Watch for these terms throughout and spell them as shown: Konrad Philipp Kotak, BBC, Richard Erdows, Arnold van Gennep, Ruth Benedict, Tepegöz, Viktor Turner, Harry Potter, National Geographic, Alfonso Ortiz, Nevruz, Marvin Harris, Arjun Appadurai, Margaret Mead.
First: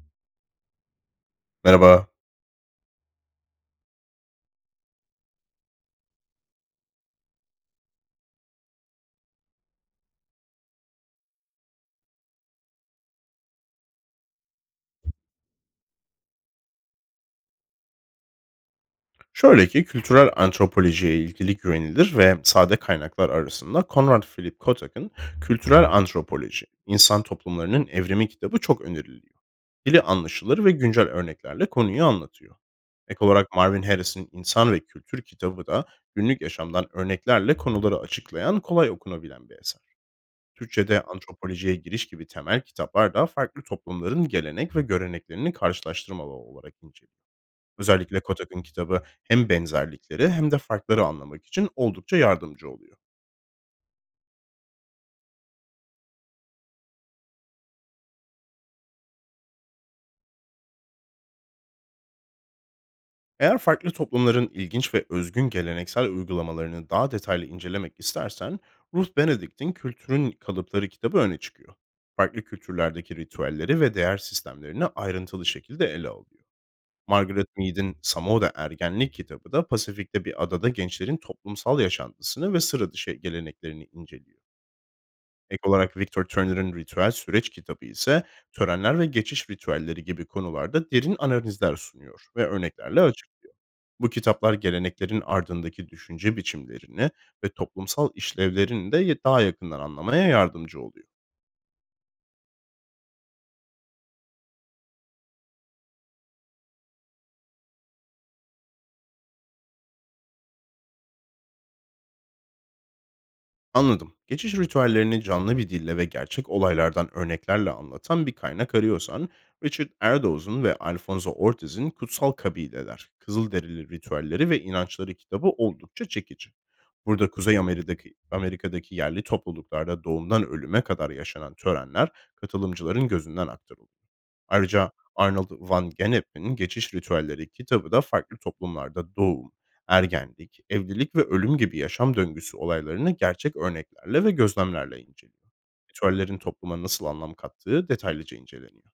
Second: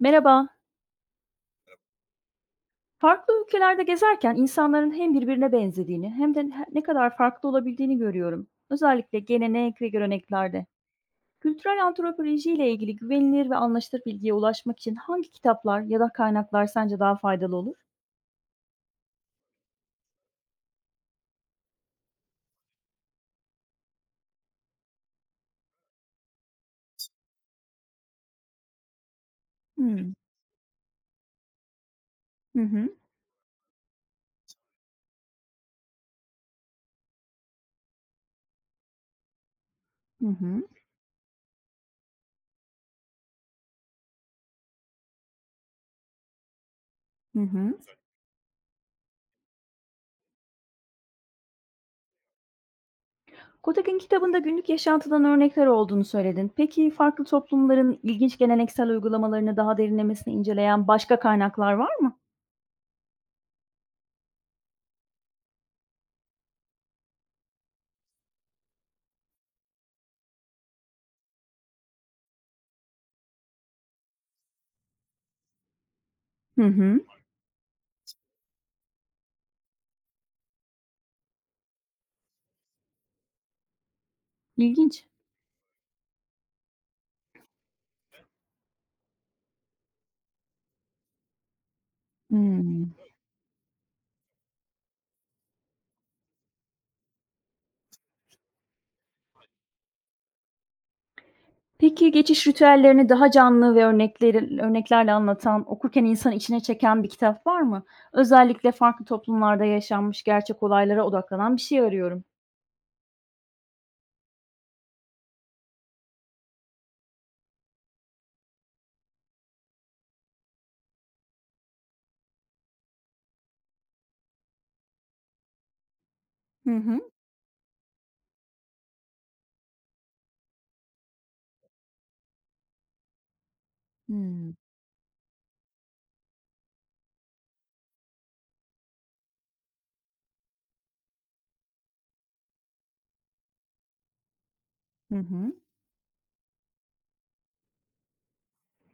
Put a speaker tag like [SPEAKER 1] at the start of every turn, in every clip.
[SPEAKER 1] Merhaba.
[SPEAKER 2] Merhaba.
[SPEAKER 1] Farklı ülkelerde gezerken insanların hem birbirine benzediğini hem de ne kadar farklı olabildiğini görüyorum. Özellikle gelenek ve göreneklerde. Kültürel antropoloji ile ilgili güvenilir ve anlaşılır bilgiye ulaşmak için hangi kitaplar ya da kaynaklar sence daha faydalı olur?
[SPEAKER 2] Şöyle ki kültürel antropolojiye ilgili güvenilir ve sade kaynaklar arasında Konrad Philipp Kotak'ın Kültürel Antropoloji, İnsan Toplumlarının Evrimi kitabı çok öneriliyor. Dili
[SPEAKER 1] Hmm.
[SPEAKER 2] anlaşılır ve güncel örneklerle konuyu anlatıyor.
[SPEAKER 1] Hı hı.
[SPEAKER 2] Ek olarak Marvin Harris'in İnsan ve Kültür kitabı da günlük yaşamdan örneklerle konuları açıklayan, kolay okunabilen bir eser.
[SPEAKER 1] Hı hı.
[SPEAKER 2] Türkçe'de antropolojiye giriş gibi temel kitaplar da farklı toplumların gelenek ve göreneklerini karşılaştırmalı olarak inceliyor.
[SPEAKER 1] Hı hı.
[SPEAKER 2] Özellikle Kotak'ın kitabı hem benzerlikleri hem de farkları anlamak için oldukça yardımcı oluyor.
[SPEAKER 1] Kotok'un kitabında günlük yaşantıdan örnekler olduğunu söyledin. Peki farklı toplumların ilginç geleneksel uygulamalarını daha derinlemesine inceleyen başka kaynaklar var mı?
[SPEAKER 2] Eğer farklı toplumların ilginç ve özgün geleneksel uygulamalarını daha detaylı incelemek istersen, Ruth Benedict'in Kültürün Kalıpları kitabı öne çıkıyor. Farklı kültürlerdeki ritüelleri ve değer sistemlerini ayrıntılı şekilde ele alıyor.
[SPEAKER 1] Hı hı.
[SPEAKER 2] Margaret Mead'in Samoa'da Ergenlik kitabı da Pasifik'te bir adada gençlerin toplumsal yaşantısını ve sıra dışı geleneklerini inceliyor.
[SPEAKER 1] İlginç.
[SPEAKER 2] Ek olarak Viktor Turner'ın ritüel süreç kitabı ise törenler ve geçiş ritüelleri gibi konularda derin analizler sunuyor ve
[SPEAKER 1] Hmm.
[SPEAKER 2] örneklerle açık. Bu kitaplar geleneklerin ardındaki düşünce biçimlerini ve toplumsal işlevlerini de daha yakından anlamaya yardımcı oluyor.
[SPEAKER 1] Peki, geçiş ritüellerini daha canlı ve örneklerle anlatan, okurken insanı içine çeken bir kitap var mı? Özellikle farklı toplumlarda yaşanmış gerçek olaylara odaklanan bir şey arıyorum.
[SPEAKER 2] Anladım. Geçiş ritüellerini canlı bir dille ve gerçek olaylardan örneklerle anlatan bir kaynak arıyorsan, Richard Erdows'un ve Alfonso Ortiz'in Kutsal Kabileler, Kızılderili Ritüelleri ve İnançları kitabı oldukça çekici.
[SPEAKER 1] Hı hı.
[SPEAKER 2] Burada Amerika'daki yerli topluluklarda doğumdan ölüme kadar yaşanan törenler katılımcıların gözünden aktarılıyor.
[SPEAKER 1] Hımm.
[SPEAKER 2] Ayrıca Arnold van Gennep'in Geçiş Ritüelleri kitabı da farklı toplumlarda doğum, ergenlik, evlilik ve ölüm gibi yaşam döngüsü olaylarını gerçek örneklerle ve gözlemlerle
[SPEAKER 1] Hı
[SPEAKER 2] inceliyor.
[SPEAKER 1] hı.
[SPEAKER 2] Ritüellerin topluma nasıl anlam kattığı detaylıca inceleniyor.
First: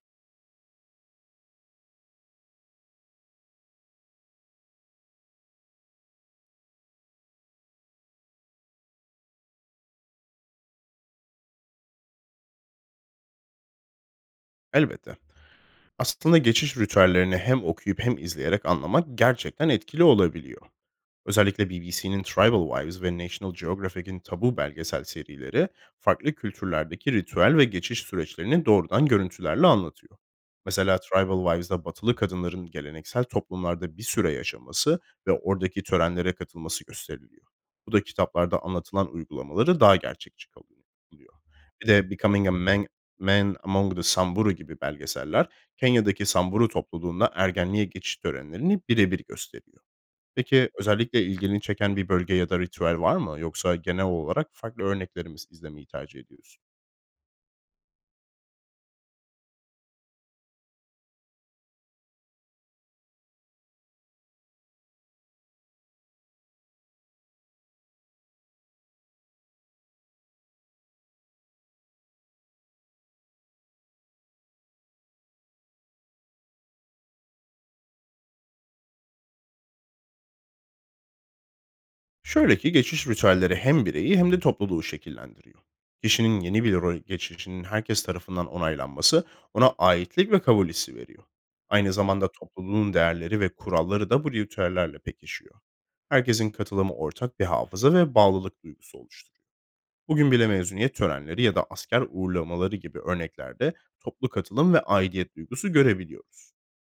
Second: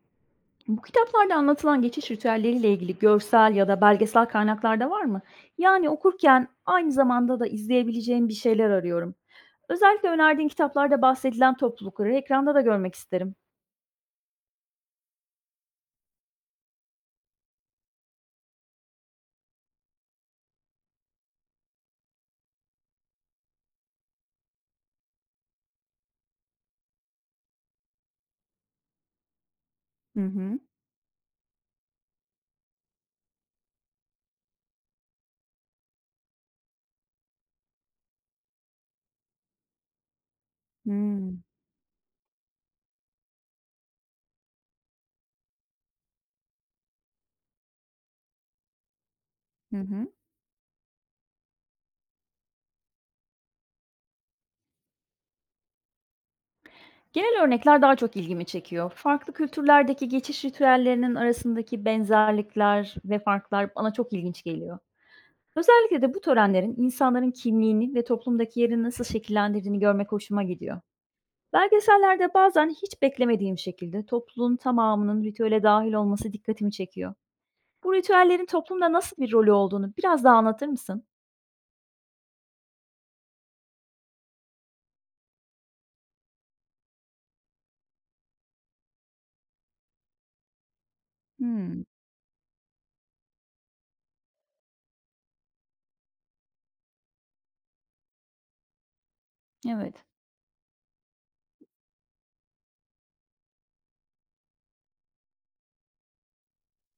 [SPEAKER 1] Bu kitaplarda anlatılan geçiş ritüelleriyle ilgili görsel ya da belgesel kaynaklarda var mı? Yani okurken aynı zamanda da izleyebileceğim bir şeyler arıyorum. Özellikle önerdiğin kitaplarda bahsedilen toplulukları ekranda da görmek isterim.
[SPEAKER 2] Elbette. Aslında geçiş ritüellerini hem okuyup hem izleyerek anlamak gerçekten etkili olabiliyor. Özellikle BBC'nin Tribal Wives ve National Geographic'in Tabu belgesel serileri farklı kültürlerdeki ritüel ve geçiş süreçlerini doğrudan görüntülerle anlatıyor.
[SPEAKER 1] Hı hı.
[SPEAKER 2] Mesela Tribal Wives'da batılı kadınların geleneksel toplumlarda bir süre yaşaması ve oradaki törenlere katılması gösteriliyor. Bu da kitaplarda anlatılan uygulamaları daha gerçekçi kalıyor.
[SPEAKER 1] Hımm.
[SPEAKER 2] Bir de Becoming a Man, Man Among the Samburu gibi belgeseller Kenya'daki Samburu topluluğunda ergenliğe geçiş törenlerini birebir
[SPEAKER 1] Hı
[SPEAKER 2] gösteriyor.
[SPEAKER 1] hı.
[SPEAKER 2] Peki, özellikle ilgini çeken bir bölge ya da ritüel var mı? Yoksa genel olarak farklı örneklerimiz izlemeyi tercih ediyorsun.
[SPEAKER 1] Genel örnekler daha çok ilgimi çekiyor. Farklı kültürlerdeki geçiş ritüellerinin arasındaki benzerlikler ve farklar bana çok ilginç geliyor. Özellikle de bu törenlerin insanların kimliğini ve toplumdaki yerini nasıl şekillendirdiğini görmek hoşuma gidiyor. Belgesellerde bazen hiç beklemediğim şekilde toplumun tamamının ritüele dahil olması dikkatimi çekiyor. Bu ritüellerin toplumda nasıl bir rolü olduğunu biraz daha anlatır mısın?
[SPEAKER 2] Şöyle ki geçiş ritüelleri hem bireyi hem de topluluğu şekillendiriyor. Kişinin yeni bir role geçişinin herkes tarafından onaylanması ona aitlik ve kabul hissi veriyor.
[SPEAKER 1] Hmm.
[SPEAKER 2] Aynı zamanda topluluğun değerleri ve kuralları da bu ritüellerle pekişiyor. Herkesin katılımı ortak bir hafıza ve bağlılık duygusu oluşturuyor.
[SPEAKER 1] Evet.
[SPEAKER 2] Bugün bile mezuniyet törenleri ya da asker uğurlamaları gibi örneklerde toplu katılım ve aidiyet duygusu görebiliyoruz.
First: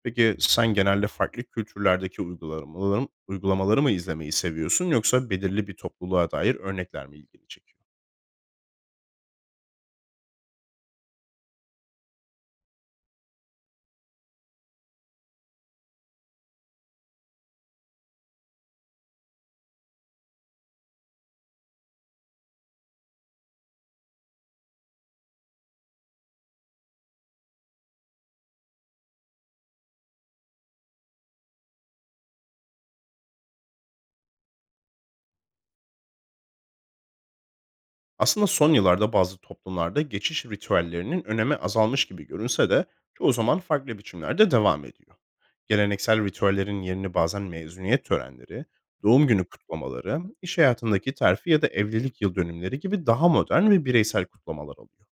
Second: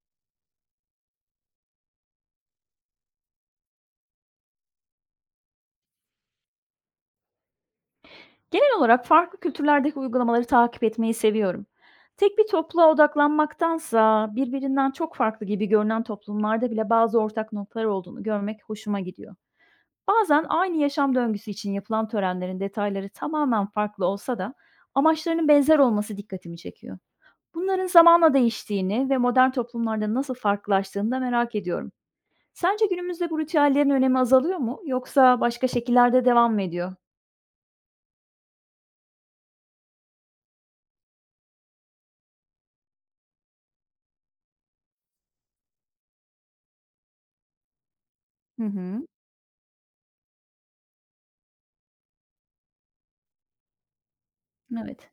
[SPEAKER 2] Peki sen genelde farklı kültürlerdeki uygulamaları mı izlemeyi seviyorsun, yoksa belirli bir topluluğa dair örnekler mi ilgini çekiyor?
[SPEAKER 1] Genel olarak farklı kültürlerdeki uygulamaları takip etmeyi seviyorum. Tek bir topluluğa odaklanmaktansa birbirinden çok farklı gibi görünen toplumlarda bile bazı ortak noktalar olduğunu görmek hoşuma gidiyor. Bazen aynı yaşam döngüsü için yapılan törenlerin detayları tamamen farklı olsa da amaçlarının benzer olması dikkatimi çekiyor. Bunların zamanla değiştiğini ve modern toplumlarda nasıl farklılaştığını da merak ediyorum. Sence günümüzde bu ritüellerin önemi azalıyor mu yoksa başka şekillerde devam mı ediyor?
[SPEAKER 2] Aslında son yıllarda bazı toplumlarda geçiş ritüellerinin önemi azalmış gibi görünse de çoğu zaman farklı biçimlerde devam ediyor. Geleneksel ritüellerin yerini bazen mezuniyet törenleri,
[SPEAKER 1] Hı hı.
[SPEAKER 2] doğum günü kutlamaları, iş hayatındaki terfi ya da evlilik yıl dönümleri gibi daha modern ve bireysel kutlamalar alıyor.
[SPEAKER 1] Evet.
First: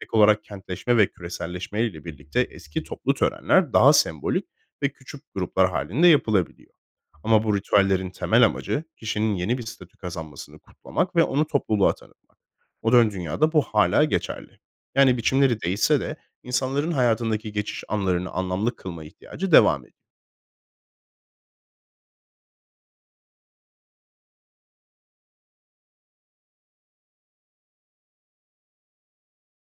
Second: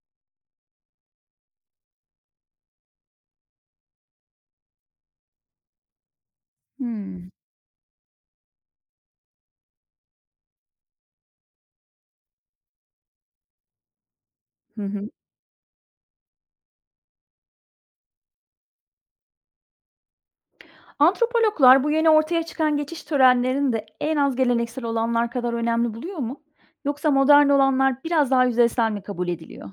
[SPEAKER 2] Ek olarak kentleşme ve küreselleşme ile birlikte eski toplu törenler daha sembolik ve küçük gruplar halinde yapılabiliyor.
[SPEAKER 1] Hmm.
[SPEAKER 2] Ama bu ritüellerin temel amacı kişinin yeni bir statü kazanmasını kutlamak ve onu topluluğa tanıtmak. Modern dünyada bu hala geçerli.
[SPEAKER 1] Hı hı.
[SPEAKER 2] Yani biçimleri değişse de insanların hayatındaki geçiş anlarını anlamlı kılma ihtiyacı devam ediyor.
[SPEAKER 1] Antropologlar bu yeni ortaya çıkan geçiş törenlerini de en az geleneksel olanlar kadar önemli buluyor mu? Yoksa modern olanlar biraz daha yüzeysel mi kabul ediliyor?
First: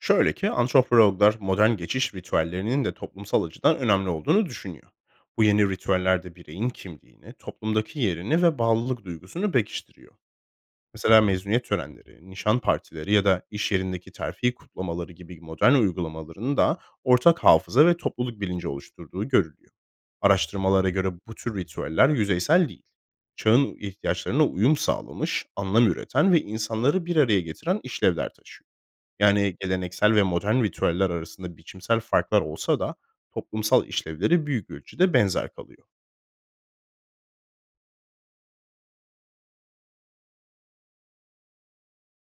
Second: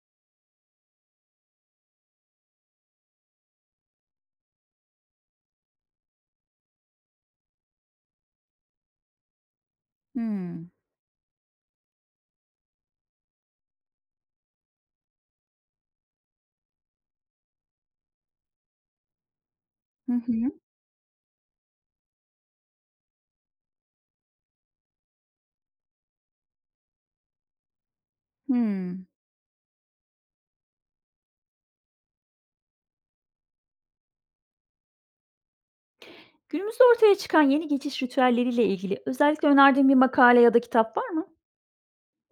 [SPEAKER 2] Şöyle ki antropologlar modern geçiş ritüellerinin de toplumsal açıdan önemli olduğunu düşünüyor. Bu yeni ritüellerde bireyin kimliğini, toplumdaki yerini ve bağlılık duygusunu pekiştiriyor.
[SPEAKER 1] Hmm.
[SPEAKER 2] Mesela mezuniyet törenleri, nişan partileri ya da iş yerindeki terfi kutlamaları gibi modern uygulamaların da ortak hafıza ve topluluk bilinci oluşturduğu görülüyor.
[SPEAKER 1] Hı hı.
[SPEAKER 2] Araştırmalara göre bu tür ritüeller yüzeysel değil. Çağın ihtiyaçlarına uyum sağlamış, anlam üreten ve insanları bir araya getiren işlevler taşıyor.
[SPEAKER 1] Hımm.
[SPEAKER 2] Yani, geleneksel ve modern ritüeller arasında biçimsel farklar olsa da toplumsal işlevleri büyük ölçüde benzer kalıyor.
[SPEAKER 1] Günümüzde ortaya çıkan yeni geçiş ritüelleriyle ilgili özellikle önerdiğin bir makale ya da kitap var mı?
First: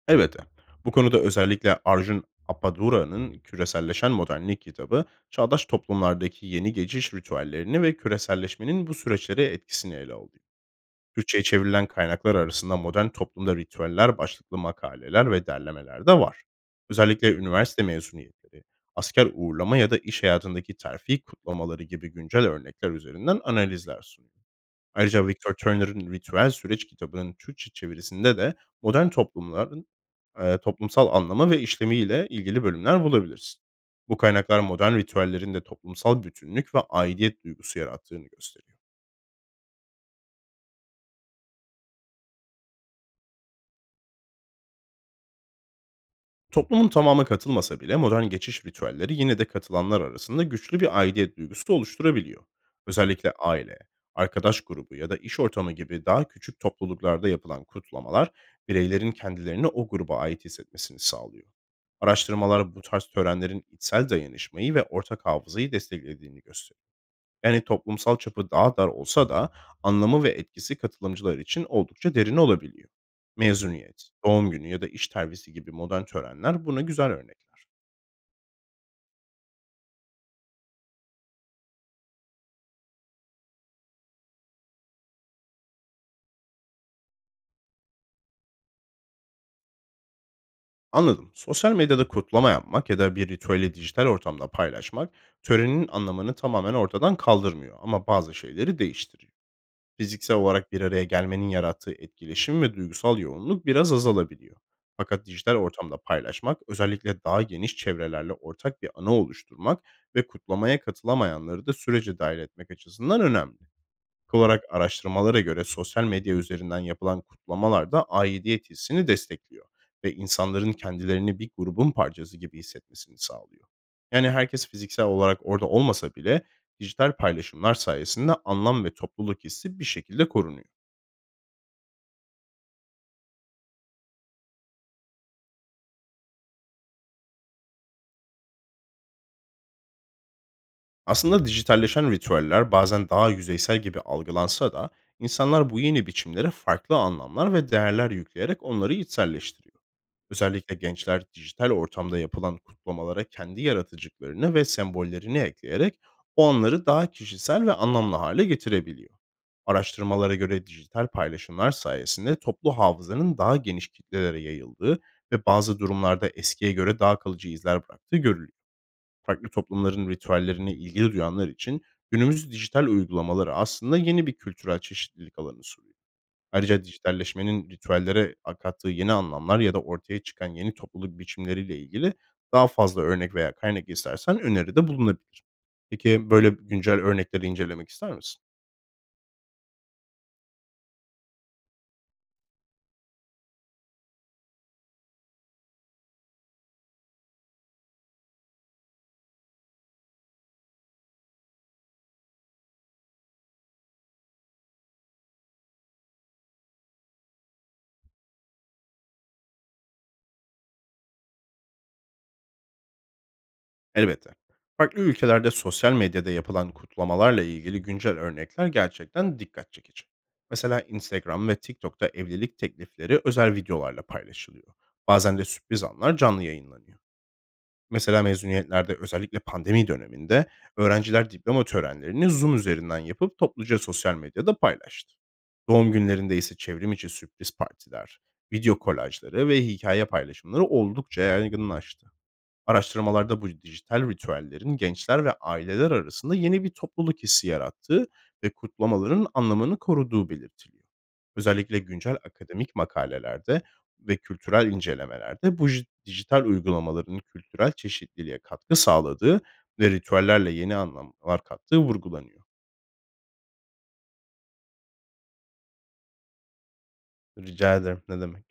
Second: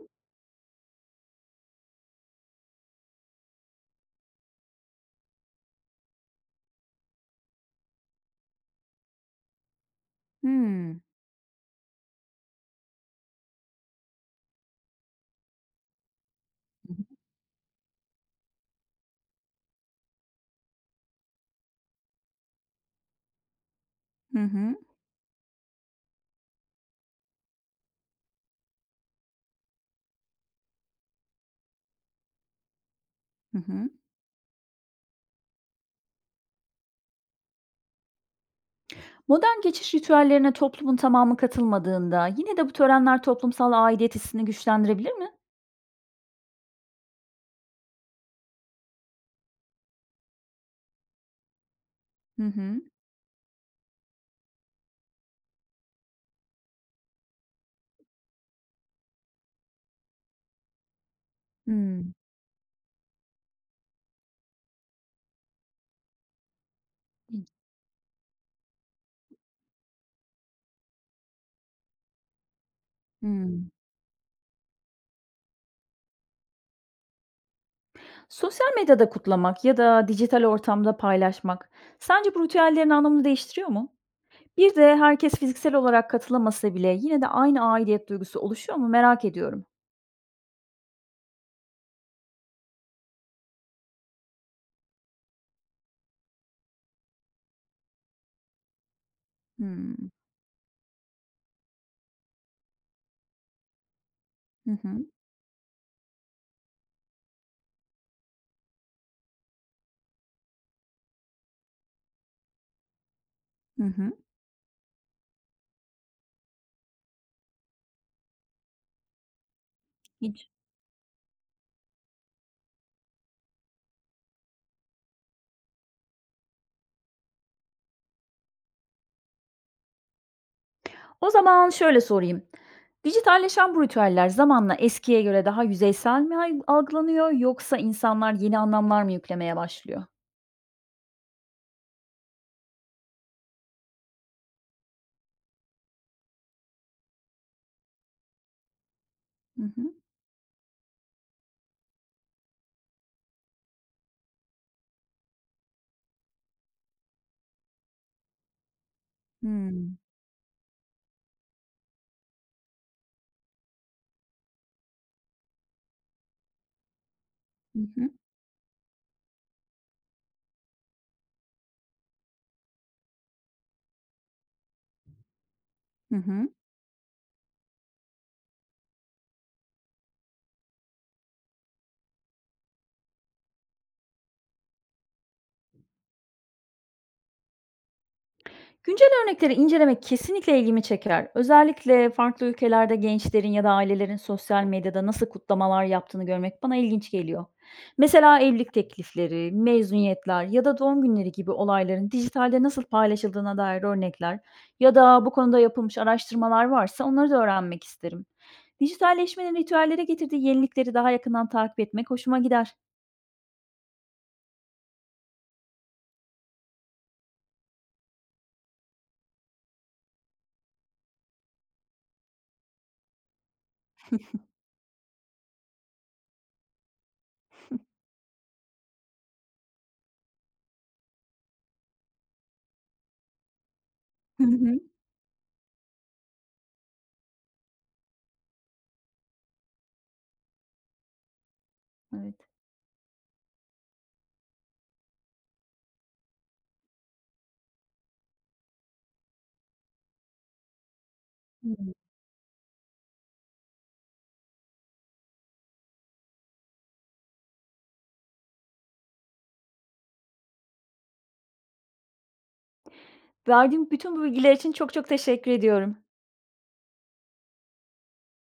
[SPEAKER 2] Elbette, bu konuda özellikle Arjun Apadura'nın "Küreselleşen Modernlik" kitabı, çağdaş toplumlardaki yeni geçiş ritüellerini ve küreselleşmenin bu süreçlere etkisini ele alıyor.
[SPEAKER 1] Hımm.
[SPEAKER 2] Türkçe'ye çevrilen kaynaklar arasında modern toplumda ritüeller başlıklı makaleler ve derlemeler de var. Özellikle üniversite mezuniyetleri, asker uğurlama ya da iş hayatındaki terfi kutlamaları gibi güncel örnekler üzerinden analizler sunuyor.
[SPEAKER 1] Hı hı.
[SPEAKER 2] Ayrıca Victor Turner'ın Ritüel Süreç kitabının Türkçe çevirisinde de modern toplumların toplumsal anlamı ve işlemiyle ilgili bölümler
[SPEAKER 1] Hı
[SPEAKER 2] bulabilirsin.
[SPEAKER 1] hı.
[SPEAKER 2] Bu kaynaklar modern ritüellerin de toplumsal bütünlük ve aidiyet duygusu yarattığını gösteriyor.
[SPEAKER 1] Modern geçiş ritüellerine toplumun tamamı katılmadığında yine de bu törenler toplumsal aidiyet hissini güçlendirebilir mi?
[SPEAKER 2] Toplumun tamamı katılmasa bile modern geçiş ritüelleri yine de katılanlar arasında güçlü bir aidiyet duygusu
[SPEAKER 1] Hı
[SPEAKER 2] oluşturabiliyor.
[SPEAKER 1] hı.
[SPEAKER 2] Özellikle aile, arkadaş grubu ya da iş ortamı gibi daha küçük topluluklarda yapılan kutlamalar bireylerin kendilerini o gruba ait hissetmesini sağlıyor.
[SPEAKER 1] Hımm.
[SPEAKER 2] Araştırmalar bu tarz törenlerin içsel dayanışmayı ve ortak hafızayı desteklediğini gösteriyor. Yani toplumsal çapı daha dar olsa da anlamı ve etkisi katılımcılar için oldukça derin olabiliyor.
[SPEAKER 1] Hımm.
[SPEAKER 2] Mezuniyet, doğum günü ya da iş tervisi gibi modern törenler buna güzel örnekler.
[SPEAKER 1] Sosyal medyada kutlamak ya da dijital ortamda paylaşmak sence bu ritüellerin anlamını değiştiriyor mu? Bir de herkes fiziksel olarak katılamasa bile yine de aynı aidiyet duygusu oluşuyor mu merak ediyorum.
[SPEAKER 2] Anladım. Sosyal medyada kutlama yapmak ya da bir ritüeli dijital ortamda paylaşmak törenin anlamını tamamen ortadan kaldırmıyor, ama bazı şeyleri değiştiriyor.
[SPEAKER 1] Hmm.
[SPEAKER 2] Fiziksel olarak bir araya gelmenin yarattığı etkileşim ve duygusal yoğunluk biraz azalabiliyor.
[SPEAKER 1] Hı hı.
[SPEAKER 2] Fakat dijital ortamda paylaşmak, özellikle daha geniş çevrelerle ortak bir ana oluşturmak ve kutlamaya katılamayanları da sürece dahil etmek açısından önemli
[SPEAKER 1] Hı hı.
[SPEAKER 2] olarak, araştırmalara göre sosyal medya üzerinden yapılan kutlamalar da aidiyet hissini destekliyor ve
[SPEAKER 1] İlginç.
[SPEAKER 2] insanların kendilerini bir grubun parçası gibi hissetmesini sağlıyor. Yani herkes fiziksel olarak orada olmasa bile dijital paylaşımlar sayesinde anlam ve topluluk hissi bir şekilde korunuyor.
[SPEAKER 1] O zaman şöyle sorayım. Dijitalleşen bu ritüeller zamanla eskiye göre daha yüzeysel mi algılanıyor yoksa insanlar yeni anlamlar mı yüklemeye başlıyor?
[SPEAKER 2] Aslında dijitalleşen ritüeller bazen daha yüzeysel gibi algılansa da insanlar bu yeni biçimlere farklı anlamlar ve değerler yükleyerek onları
[SPEAKER 1] Hı
[SPEAKER 2] içselleştiriyor.
[SPEAKER 1] hı.
[SPEAKER 2] Özellikle gençler dijital ortamda yapılan kutlamalara kendi yaratıcılıklarını ve sembollerini ekleyerek o anları daha kişisel ve anlamlı hale getirebiliyor.
[SPEAKER 1] Hmm.
[SPEAKER 2] Araştırmalara göre dijital paylaşımlar sayesinde toplu hafızanın daha geniş kitlelere yayıldığı ve bazı durumlarda eskiye göre daha kalıcı
[SPEAKER 1] Hı
[SPEAKER 2] izler
[SPEAKER 1] hı.
[SPEAKER 2] bıraktığı görülüyor. Farklı toplumların ritüellerine ilgi duyanlar için günümüz dijital uygulamaları aslında yeni bir kültürel çeşitlilik alanı sunuyor.
[SPEAKER 1] Hı hı.
[SPEAKER 2] Ayrıca dijitalleşmenin ritüellere kattığı yeni anlamlar ya da ortaya çıkan yeni topluluk biçimleriyle ilgili daha fazla örnek veya kaynak istersen öneride bulunabilir. Peki böyle güncel örnekleri incelemek ister misin?
[SPEAKER 1] Güncel örnekleri incelemek kesinlikle ilgimi çeker. Özellikle farklı ülkelerde gençlerin ya da ailelerin sosyal medyada nasıl kutlamalar yaptığını görmek bana ilginç geliyor. Mesela evlilik teklifleri, mezuniyetler ya da doğum günleri gibi olayların dijitalde nasıl paylaşıldığına dair örnekler ya da bu konuda yapılmış araştırmalar varsa onları da öğrenmek isterim. Dijitalleşmenin ritüellere getirdiği yenilikleri daha yakından takip etmek hoşuma gider.
[SPEAKER 2] Elbette. Farklı ülkelerde sosyal medyada yapılan kutlamalarla ilgili güncel örnekler gerçekten dikkat çekici. Mesela Instagram ve TikTok'ta evlilik teklifleri özel videolarla paylaşılıyor. Bazen de sürpriz anlar canlı yayınlanıyor. Mesela mezuniyetlerde, özellikle pandemi döneminde, öğrenciler diploma törenlerini Zoom üzerinden yapıp topluca sosyal
[SPEAKER 1] Hı
[SPEAKER 2] medyada
[SPEAKER 1] hı.
[SPEAKER 2] paylaştı. Doğum günlerinde ise çevrim içi sürpriz partiler, video kolajları ve hikaye paylaşımları oldukça yaygınlaştı.
[SPEAKER 1] Evet.
[SPEAKER 2] Araştırmalarda bu dijital ritüellerin gençler ve aileler arasında yeni bir topluluk hissi yarattığı ve kutlamaların anlamını koruduğu belirtiliyor. Özellikle güncel akademik makalelerde ve kültürel incelemelerde bu dijital uygulamaların kültürel çeşitliliğe katkı sağladığı ve ritüellerle yeni anlamlar kattığı vurgulanıyor.
[SPEAKER 1] Verdiğim bütün bu bilgiler için çok çok teşekkür ediyorum.
[SPEAKER 2] Rica ederim. Ne demek.